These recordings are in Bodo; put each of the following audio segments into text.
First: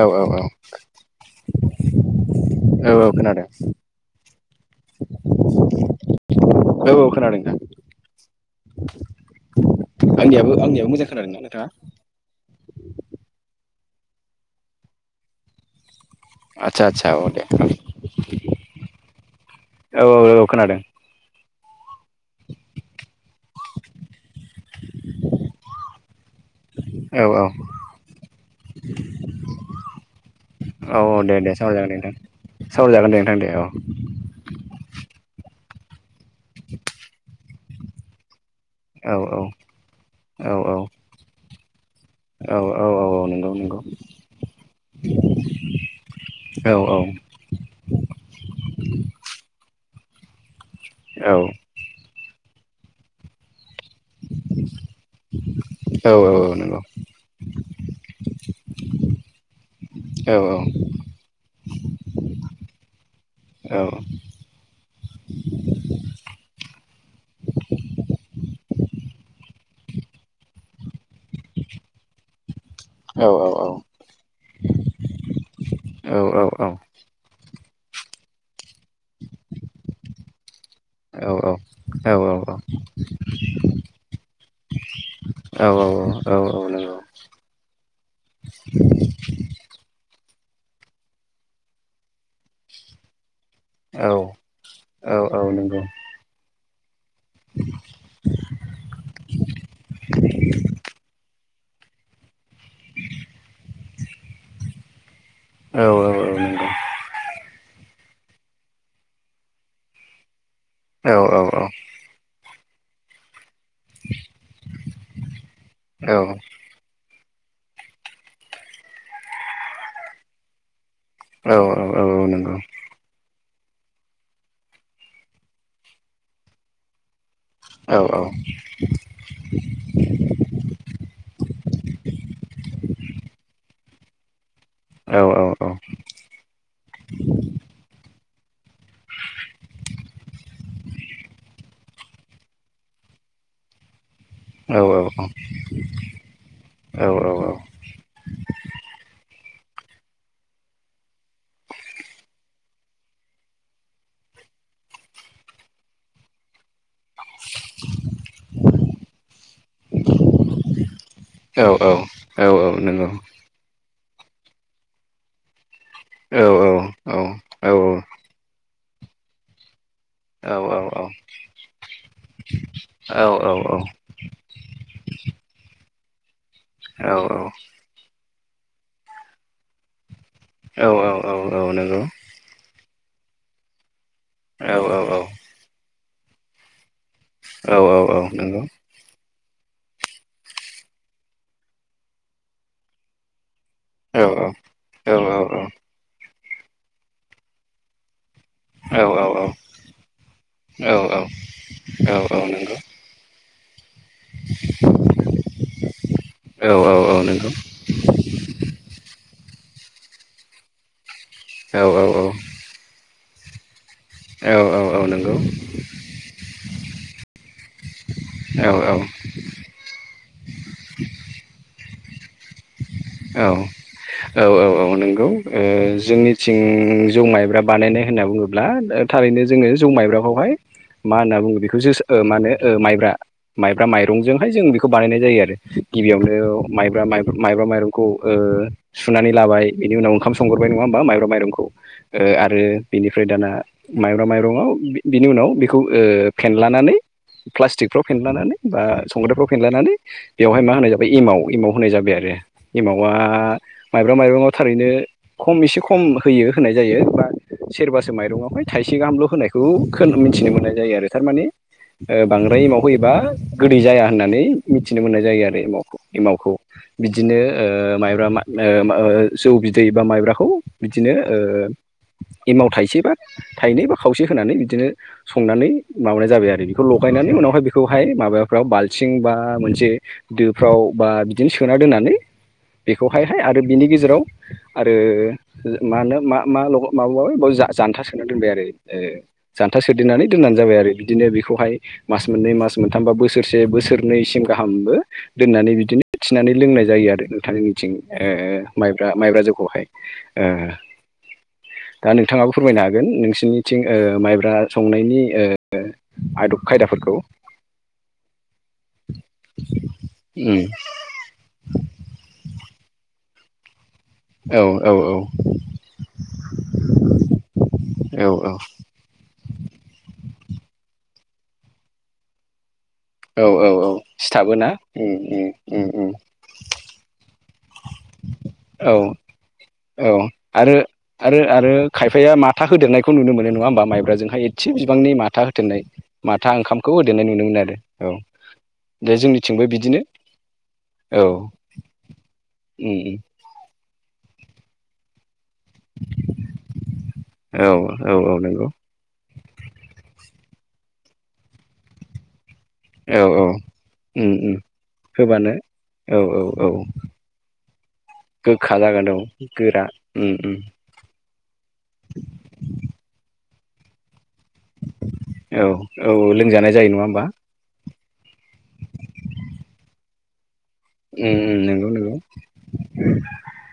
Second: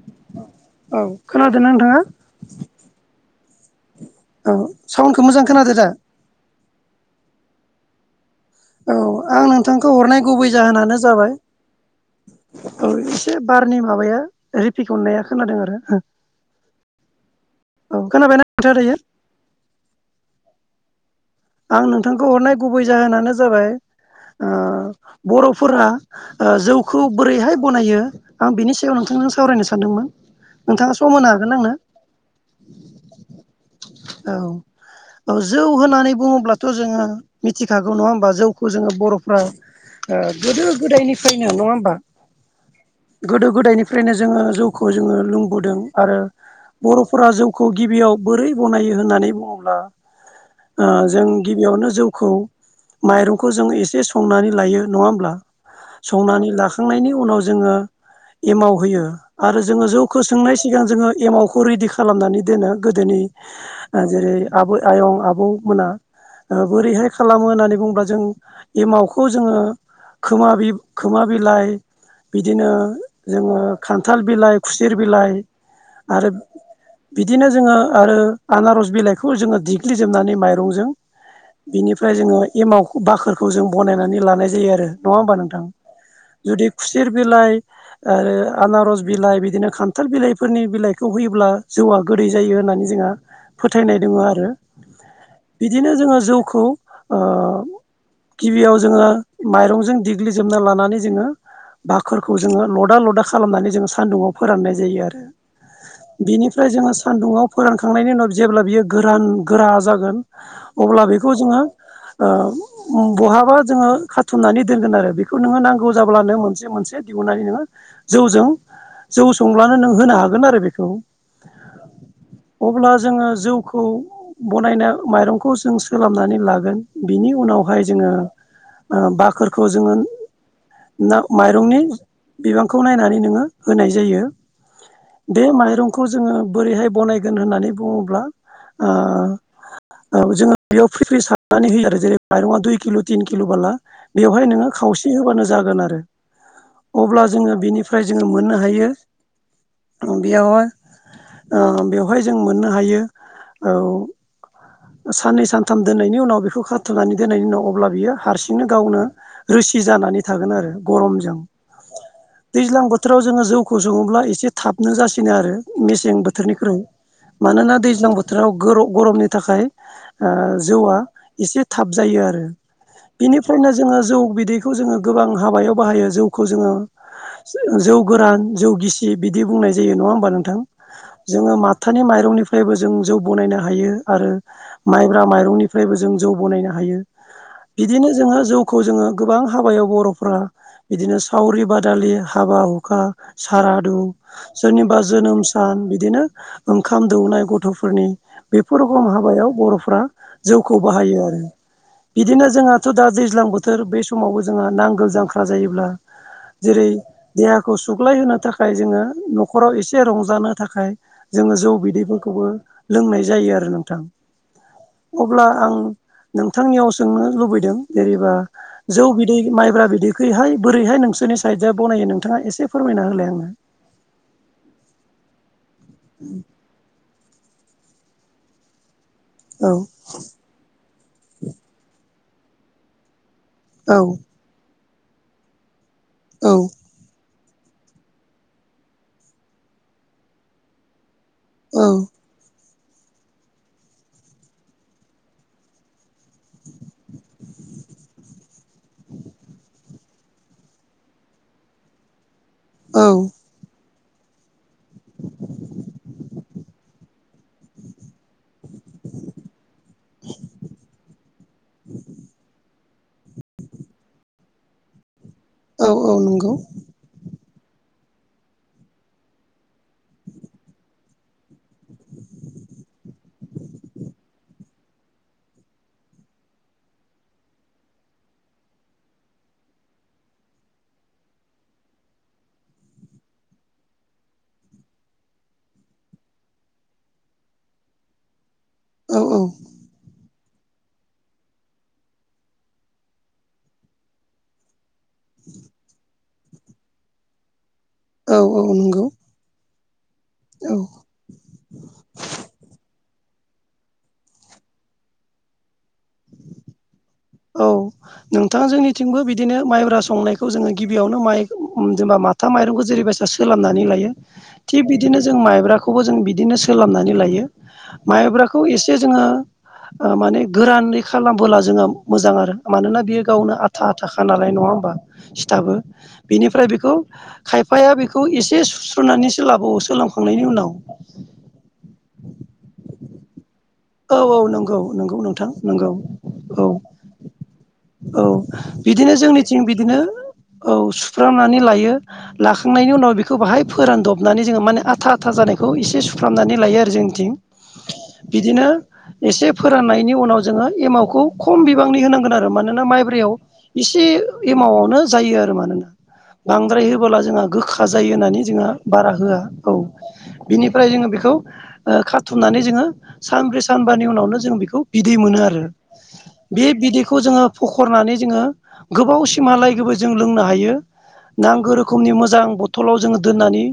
औ औ औ। औ खोनादोंना नोंथाङा? औ [inaudible] औ साउन्डखौ मोजां खोनादो दा? औ खोनादों खोनादों। औ आं नोंथांखौ हरनाय गुबै आंनियाबो आंनियाबो जाहोनानो मोजां जाबाय खोनादोंना नोंथाङा? औ एसे बारनि माबाया रिपिकननाया खोनादों आरो। आदसा आदसा औ दे औ खोनाबायना नोंथाङा दायो औ औ औ औ खोनादों। आं नोंथांखौ हरनाय गुबै जाहोनानो जाबाय ओ बर'फोरा जौखौ औ औ बोरैहाय बनायो आं बिनि सायाव नोंथां सावरायनो सानदोंमोन औ नोंथाङा औ सम दे होनो दे हागोन आंनो? सावरायजागोन दे नोंथां सावरायजागोन दे नोंथां दे औ औ। जौ होननानै बुङोब्लाथ' जोङो मिथिखागौ नङा होमबा जौ। खौ जोङो औ बर'फ्रा ओ औ गोदो गोदायनिफ्रायनो नङा होमबा? औ औ। औ औ गोदो नंगौ नंगौ गोदायनिफ्रायनो जोङो जौखौ जोङो लोंबोदों आरो औ बर'फोरा जौखौ गिबियाव बोरै गनायो होननानै बुङोब्ला ओ जों औ गिबियावनो जौखौ माइरंखौ जों एसे संनानै लायो नङा होमब्ला? औ औ संनानै नंगौ लाखांनायनि उनाव जोङो एमाव होयो आरो जोङो जौखौ औ सोंनाय सिगां जोङो एमावखौ रेडि खालामनानै दोनो गोदोनि औ नंगौ औ नंगौ औ नंगौ औ नंगौ जेरै आबै आयं आबौ मोना बोरैहाय खालामो होननानै बुङोब्ला जों एमावखौ जोङो खोमा खोमा बिलाइ बि बिदिनो जोङो औ खान्थाल बिलाइ खुसेर बिलाइ आरो बिदिनो जोङो आरो आनारस बिलाइखौ जोङो देग्लिजोबनानै माइ रंजों बिनिफ्राय जोङो एमाव बाखोरखौ जों बनायनानै लानाय जायो आरो नङा होमबा नोंथां? जुदि खुसेर बिलाइ आरो आनारस बिलाइ बिदिनो खान्थाल बिलाइ फोरनि बिलाइखौ होयोब्ला जौआ गोदै जायो होननानै जोंहा फोथायनाय दङ आरो औ बिदिनो जोङो जौखौ ओ गिबियाव जोङो माइरंजों देग्लिजोबना लानानै जोङो बाखोरखौ जोङो लदा लदा खालामनानै जोङो सानदुंआव फोराननाय जायो आरो। बिनिफ्राय जोङो सानदुङाव फोरानखांनायनि उनाव जेब्ला बियो गोरान गोरा जागोन अब्ला बेखौ जोङो ओ बहाबा जोङो खाथुमनानै दोनगोन आरो बेखौ नोङो नांगौ जाब्लानो मोनसे मोनसे दिहुननानै नोङो जौजों जौ संब्लानो नों होनो हागोन आरो बेखौ। अब्ला जोङो जौ खौ बनायना माइरंखौ जों सोलाबनानै लागोन बिनि उम उनावहाय जोङो ओ बाखोरखौ जोङो । ना माइरंनि बिबांखौ नायनानै नोङो होनाय । जायो औ बे औ औ माइरंखौ जोङो बोरैहाय बनायगोन होननानै बुङोब्ला । ओ । ओ जोङो बेयाव फ्रि फ्रि सारनानै होयो आरो जेरै माइरङा दुइ किल' थिन किल' बाला । बेवहाय नोङो औ औ खावसे होबानो जागोन आरो । अब्ला जोङो बेनिफ्राय जोङो मोननो हायो । बेयावहाय ओ बेवहाय जों मोननो हायो औ । साननै सानथाम दोननायनि उनाव बेखौ खा । थुमनानै दोननायनि उनाव अब्ला बियो हारसिंनो गावनो रोसि जानानै थागोन आरो गरमजों । औ औ औ दैज्लां नंगौ बोथोराव जोङो जौखौ सङोब्ला एसे थाबनो जासिनो आरो । मेसें औ बोथोरनिख्रुइ औ मानोना औ औ दैज्लां बोथोराव गोर' गरमनि थाखाय । ओ जौआ औ एसे थाब जायो आरो । औ नंगौ औ औ बिनिफ्रायनो औ जोङो जौ बिदैखौ जोङो गोबां हाबायाव बाहायो । खौ जोङो जो जौ गोरान जौ गिसि बिदि बुंनाय जायो नङा होमबा नों । थां नंगौ औ औ जोङो औ माथानि माइरंनिफ्रायबो । जों जौ बनायनो हायो आरो औ नंगौ औ नंगौ औ औ माइब्रा नंगौ माइरंनिफ्रायबो जों जौ बनायनो हायो । बिदिनो जोङो जौखौ जोङो । गोबां हाबायाव बर'फ्रा बिदिनो सावरि बादालि हाबा हुखा । खारादु सोरनिबा जोनोम सान बिदिनो । ओंखाम दौनाय गथ'फोरनि । खुरुगरम हाबायाव बर'फ्रा जौखौ बाहायो आरो बिदिनो जोंहाथ' दा दैज्लां बो । सोर बे समावबो जोंहा नांगोल जांख्रा जायोब्ला । जेरै देहाखौ सुग्लायहोनो थाखाय जोङो न' । खराव एसे रंजानो थाखाय जोङो जौ बिदैफोरखौबो लोंनाय जायो आरो नों । थां अब्ला आं । नोंथांनियाव सोंनो लुबैदों जेनेबा जौ बिदै माइब्रा बिदैखैहाय बोरैहाय नों । सोरनि साइडआ बानायो नों । औ-औ-औ-औ नंगौ । ओ जोंनिथिं जौ माइब्रा बानायनाय होनना बुङोब्ला ओ । थारैनो औ जोङो जौ माइब्राखौहाय मा होनना बुङो बेखौ जोसो ओ माने ओ माइब्रा । माइब्रा औ माइरंजोंहाय जों बेखौ बानायनाय जायो आरो गिबियावनो औ माइब्रा माइ । माइब्रा माइरंखौ ओ सुनानै लाबाय बिनि उनाव ओंखाम संगोरबाय नङा होमबा माइब । बा माइरंखौ ओ आरो । बिनिफ्राय दाना मायब्रा माइरंआव बि बिनि उनाव बेखौ ओ फेनलानानै । प्लास्टिकफ्राव फेनलानानै बा संग्रायफ्राव फेनलानानै बेवहाय मा होनाय जाबाय एमाव-एमाव होनाय जाबाय आरो । रो औ एमावा । माइब्रा माइरङाव थारैनो खम एसे खम होयो होनाय जायो बा । सेरबासो माइरंआवहाय थाइसे गाहामल' होनायखौ खोन मिथिनो मोननाय जायो आरो थारमाने । ओ बांद्राय एमाव होयोबा गोदै जाया होननानै मिथिनो मोननाय । जायो, आरो औ औ एमावखौ नंगौ बिदिनो ओ मायब्रा मा ओ ओ जौ बिदै बा माइब्राखौ बिदिनो ओ एमाव थाइसे बा थाइनै बा खावसे होनानै बिदिनो संनानै माबानाय जाबाय आरो बेखौ लगायनाय माने उनाव‌ हाइ बेखौ‌ माबाफ्राव बालथि बा मोनसे दोफ्राव बिदिनो सो‌ सोना दोन्नानै बेखौहायहाय आरो बिनि गेजेराव आरो माहोनो मा मा मा ल जानथा सोना दोनबाय आरो ओ औ औ जानथा सोदेरनानै दोनबानो जाबाय आरो बिदिनो बेखौहाय मास मोननै मास मोनथामबा बोसोरसे बोसोरनैसिम गाहामबो दोननानै बिदिनो थिनानै लोंनाय जायो आरो नोंथां जोंनिथिं ओ औ औ नंगौ माइब्रा माइब्रा जौखौहाय ओ औ नोंथाङाबो फोरमायनो हागोन! ओ नोंसिोरनिथिं माइब्रा संनायनि आदब खायदाफोरखौ! औ नोंथां जोंनिथिंबो बिदिनो, माइब्रा संनायखौ उम जोङो, गिबियावनो! माइ जेनेबा माथा माइरंखौ जेरैबायसा सोलाबनानै लायो औ औ थिग औ बिदिनो जों माइब्राखौबो जों बिदिनो सोलाबनानै लायो औ औ माइब्राखौ एसे, जोंङो माने गोरानै, खालामबोला जोंङो मोजां आरो, मानोना बियो, औ गावनो औ आथा, औ आथाखा, नालाय सिथाबो नङा, ना होमबा उम उम सिथाबो, उम उम बेनिफ्राय बेखौ, ! खायफाया बेखौ एसे, औ सुस्रनानैसो लाबावो औ सोलोंखांनायनि उनाव, आरो ! आरो आरो खायफाया माथा, होदेरनायखौ नुनो, मोन नङा, ओमबा! माइब्रा जोंहाय एसे नंगौ बिबांनि नंगौ माथा नोंथां होथेरनाय नंगौ माथा औ ओंखामखौ होदेरनाय नुनो मोन आरो औ, ! बिदिनो बे जोंनिथिं जोंनिथिंबो बिदिनो! औ औ सुफ्रामनानै लायो लाख सुखांनायनि उम उना, उम व बेखौ बाहाय, फोरानदबनानै जोङो माने आथा, आथा, जानाय! खौ, एसे सुफ्रामनानै लायो, आरो जोंनिथिं, औ औ औ बिदिनो! नंगौ एसे, फोराननायनि उनाव, जोंङो एमावखौ खम, बिबांनि होनांगोन, आरो मानोना! मा, औ माइब्रैयाव औ इसे, उम उम एमाव आवनो जायो, होबानो आरो मानोना! औ औ औ बांद्राय होबोला जोंहा गोखा जायो होननानै जोंहा गोखा जागोन बारा औ होआ औ गोरा उम उम बिनिफ्राय जों बेखौ ओ, खाथुमनानै, जोंङो, सानब्रै, सो, ! सानबानि उनावनो जों बेखौ बिदै मोनो आरो औ औ बे लोंजानाय जायो नङा बिदैखौ होमबा जोंङो फखनानै जोङो, गोबाव सिमालायगबो जों, लोंनो हायो, ! ए नांगौ, रोखोमनि मोजां बथलाव जोङो दोननानै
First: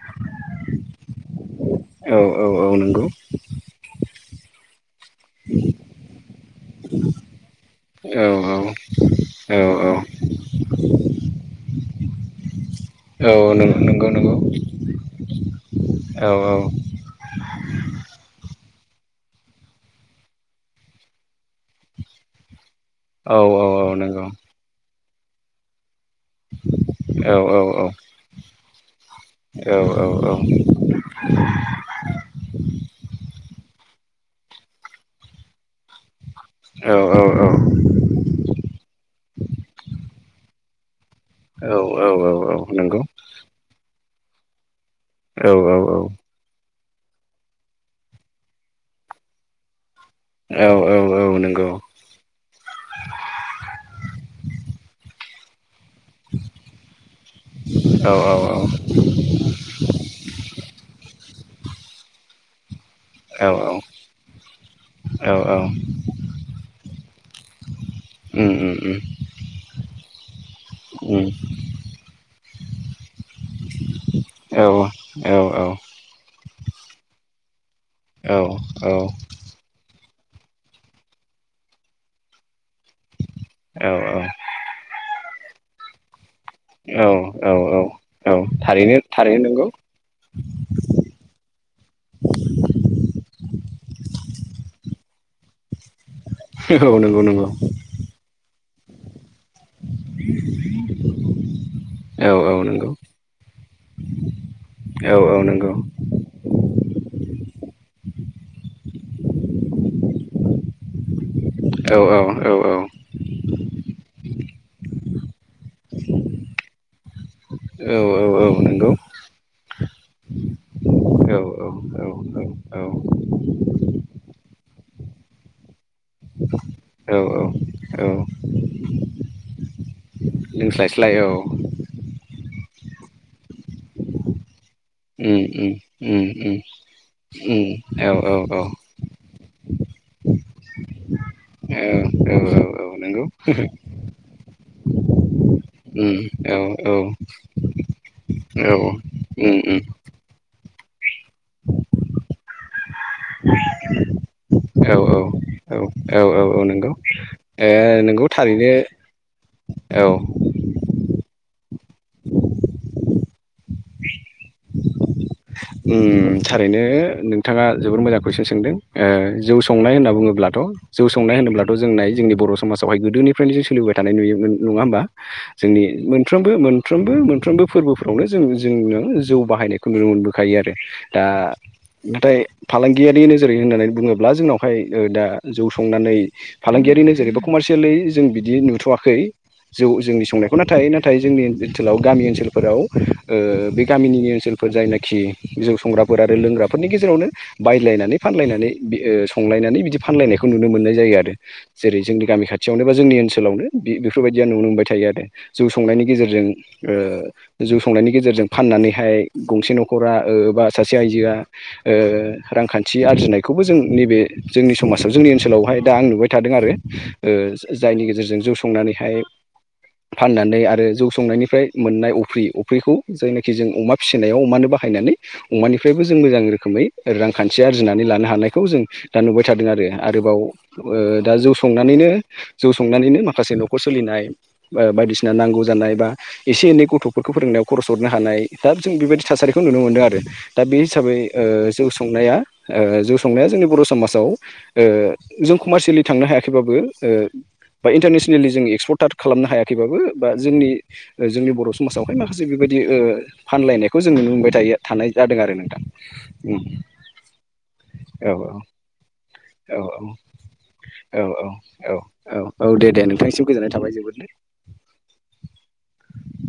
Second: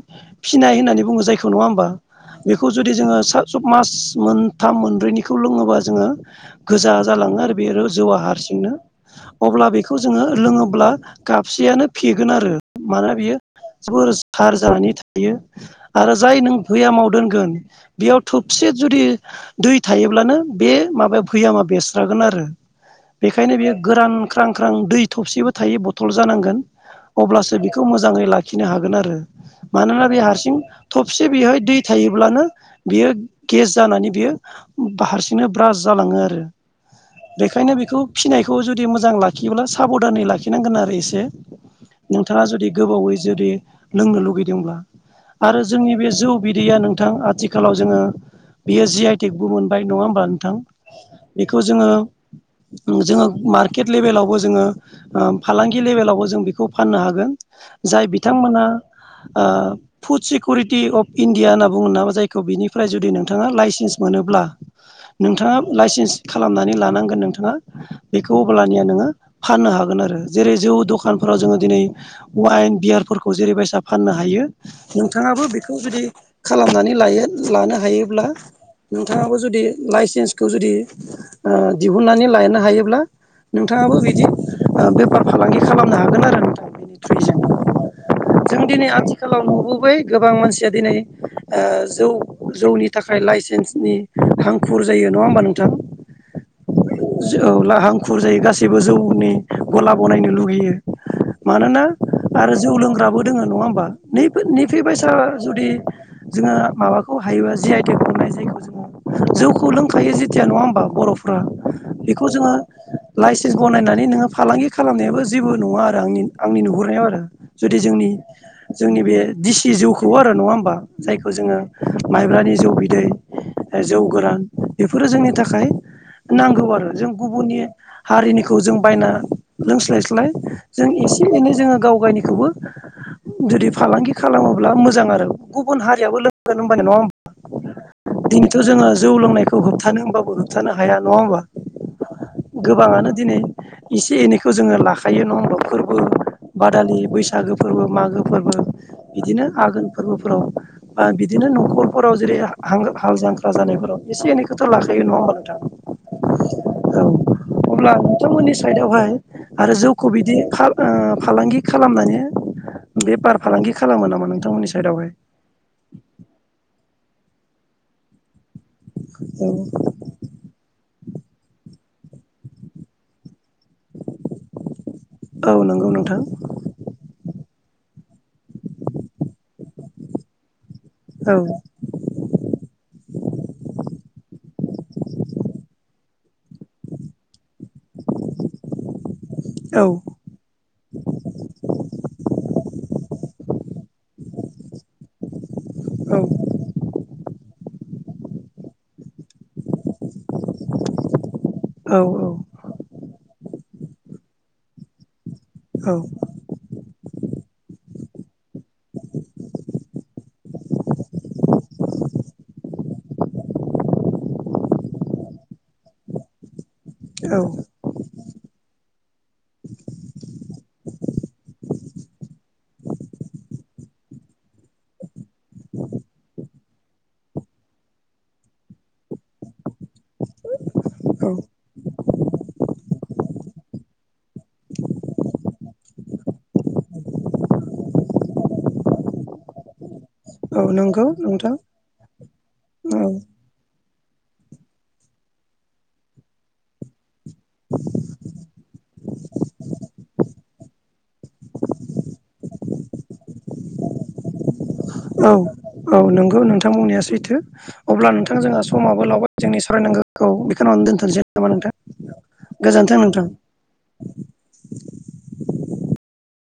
फिनाय होननानै बुंङो, जायखौ नंङा, होमबा औ औ बेखौ औ जुदि नंगौ जोंङो, सा, सब, मास, ! मोनथाम मोनब्रैनिखौ लोङोबा जोंङो गोजा जालांङो आरो बेरो, जौआा, औ हारसिंनो! औ अब्ला बेखौ जोंङो लोंङोब्ला खाबसेयानो फेगोन आरो, ! मानोना औ बियो औ नंगौ जोबोर नंगौ जार जानानै थायो आरो औ जाय औ नों भैया मावा आव दोनगोन! बेयाव थबसे जुदि, ! दै थायोब्लानो बे माबाया भैयामा बेरस्रागोन आरो औ बेखायनो औ बेयो औ गोरान नंगौ ख्रां ख्रां दै थबसेबो थायो बथल जानांगोन औ औ अब्लासो बेखौ मोजाङै लाखिनो हागोन आरो औ औ मानोना बे हारसिं थबसे बेवहाय दै थायो थायोब्लानो बेयो गेज जानानै बा हारसिं नो गेज जानानै बियो हारसिं नो ब्राज जालांङो आरो! बेखायनो बेखौ फिसिनायखौ जुदि मोजां लाखियोब्ला साबधानै लाखिनांगोन आरो एसे औ नोंथाङा औ औ जुदि नंगौ गोबावै जुदि! लोंनो लुगैदोंब्ला औ आरो जोंनि, औ बे, जौ, बिदैया नों! बिथां आथिखालाव जोंङो, बियो जिआइ, टिकबो मोनबाय नङा, ओमबा नोंथां औ औ नोंथां बेखौ नंगौ जोङो, जोंङो मारकेट, लेभेलावबो जोङो, ! फालांगि लेभेलावबो जों, बेखौ फाननो हागोन, जाय औ औ बिथांमोना, ! फुड, सिकरिटि अफ इण्डिया होनना बुङो, नामा जायखौ बिनिफ्राय, जुदि नोंथाङा, औ लाइसेन्स होब्ला औ नोंथाङा औ लाइसेन्स खालामनानै लानांगोन नोंथाङा बेखौ उम उम अब्लानिया नोंङो फाननो हागोन। आरो जेरै जौ उम दखानफोराव जोंङो दिनै वाइन, बियारफोरखौ जेरैबायायसा फाननो हायो औ औ नोंथाङाबो औ बेखौ जुदि खालामनानै लायो लानो हायोब्ला नोंथाङाबो जुदि लाइ सेन्सखौ जुदि ओ दिहुननानै लानो हायो ब्ला नोंथाङाबो बिदि बेफार फालांगि खालामनो हागोन आरो ना औ औ औ औ जों दिनै थारैनो थारैनो आथिखालाव नंगौ नुबोबाय गोबां मानसिया दिनै ओ जौ जौनि थाखाय लाइसेन्स नि हांखुर जायो नङा हबा नोंथां? औ नंगौ [unintelligible] नंगौ जोआवला हांखुर जायो गास सिबो जौनि गला बनायनो लुगैयो मानोना औ आरो औ जौ नंगौ लोंग्राबो दोङो नङा होमबा। नैफो नैफै बायसा औ औ जुदि नंगौ जोङो माबाखौ हायोबा जि आइ टेक खौ नाइज जौखौ लोंखायो जेथिया नङा होमबा बर'फ्रा औ बेखौ जोङो औ औ औ लाइसेन्स बनायनानै नोङो फालांगि खालामनायाबो जेबो नङा आरो आंनि आंनि नुहुरनायाव आरो। जुदि औ जोंनि औ नंगौ औ जोंनि बे दिसि जौखौ आरो नङा होमबा जायखौ औ जोङो माइब्रानि जौ बिदै जौ गोरान बेफोरो जोंनि थाखाय नांगौ आरो जों औ गुबुननि औ हारिनिखौ जों बायना लोंस्लायस्लाय जों लोंस्लायस्लाय एसे औ उम एनै जोङो गावगायनिखौबो जुदि फालांगि खालामोब्ला मोजां आरो। उम गुबुन हारियाबो उम लों गोन उम होनबाना नङा उम औ [unintelligible] औ दिनैथ' जोङो जौ लोंनायख खौ होबथानो होमबाबो होबथानो हाया नङा होमबा? औ औ औ गोबाङानो नंगौ दिनै एसे एनैखौ जोङो लाख खायो नंङा होमबा? फोरबो, उम औ औ बादालि, उम बैसागो फोरबो, मागो फोरबो बिदिनो उम आघोन फोरबोफोराव बा बिदिनो न'खरफोराव जेरै हा हां हाल जांख्रा जानायफोराव एसे एनैखोथ' औ लाखायो न'ङा होनबा नोंथां? औ औ औ नोंगौ। अब्ला नोंथांमोननि साइदआवहाय आरो औ जौखौ बिदि फाल ओ फालांगि खालामनायनि बेपार फालांगि खालामो नामा नोंथांमोननि साइदावहाय ओम थारैनो नोंथाङा जोबोद मोजां कुइसन सो [unintelligible] सोंदों ओह जौ संनाय होनना बुङोब्लाथ' जौ संनाय होनोब्ला [unintelligible] थ' जोंनाय जोंनि बर' समाजावहाय गोदोनिफ्रायनो जों सोलिबाय थानाय नुयो नङा होमबा औ औ जोंनि नंगौ नोंथां मोनफ्रोमबो मोनफ्रोमबो मोनफ्रोमबो फोरबोफ्रावनो जों जोंङो जौ बाहायनायखौ नुनो मोनबोखायो आरो। दा औ नाथाय फालांगियारि नोज जोरै होननानै बुङोब्ला जोंनावहाय ओ दा जौ संनानै फालांगियारि नोजोरैबो कमारसियेलि जों बिदि नुथ'वाखै औ जौ जोंनि संनायखौ नाथाय नाथाय जोंनि ओनसोलाव गामि ओनसोलफोराव ओ बे [unintelligible] गामिनि ओनसोलफोर जायनाखि जौ औ संग्राफोर आरो लोंग्राफोरनि गेजेरावनो बायलायनानै फानलायनानै बे ओ संलायनानै बिदि फानलायनाय खौ नुनो मोननाय जायो आरो। औ जेरै जोंनि गामि खाथियावनो बा जोंनि ओनसोलावनो बे बेफोरबायदिया नुनो मोनबाय थायो आरो। जौ औ संनायनि गेजेरजों ओ जौ संनायनि गेजेरजों फाननानैहाय गंसे न'खरा ओ बा सासे आइजोआ ओ रांखान थि आरजिनायखौबो जों नैबे जोंनि समाजाव जोंनि ओनसोलावहाय दा आं नुबाय थादों आरो। ओ औ जा जायनि गेजेरजों जौ संनानैहाय फाननानै आरो जौ संनायनिफ्राय मोननाय अफ्रि अफ्रिखौ जायनाखि जों अमा फिसिनायाव अमानो बाह हायनानै अमानिफ्रायबो जों मोजां रोखोमै रांखान्थि आरजिनानै लानो हानायखौ जों दा नुबाय थादों आरो। आरोबाव ओ औ दा जौ संनानैनो जौ संनानैनो माखासे न'खर सोलिनाय ओ बायदिसिना नांगौ जानाय बा एसे एनै गथ'फोरख खौ फोरोंनायाव खर'स हरनो हानाय दाब जों बेबायदि थासारिखौ नुनो मोनदों आरो। औ दा बे नंगौ हिसाबै ओ नोंथां जौ संनाया ओ औ जौ संनाया जोंनि बर' समाज [unintelligible] ओ जों कमार्सियेलि थांनो हायाखैबाबो ओ बा इन्टारनेसनेलि जों एक्सफर्ट तात खालामनो हायाखैबाबो बा जोंनि ओ जोंनि बर' समाजावहाय माखासे बेबायदि ओ फानलायनायखौ जोङो नुनो मोनबाय थायो था औ औ नंगौ नोंथां बुंनाया सैथो अब्ला औ नोंथां जोंहा समाबो लावबाय जोंनि औ सावरायनां गोखौ बेखिनावनो दोन्थ'सै औ नामा नोंथां? औ औ दे गोजोन्थों दे नोंथां। नोंथांनिसिम गोजोननाय थाबाय जोबोद [inaudible]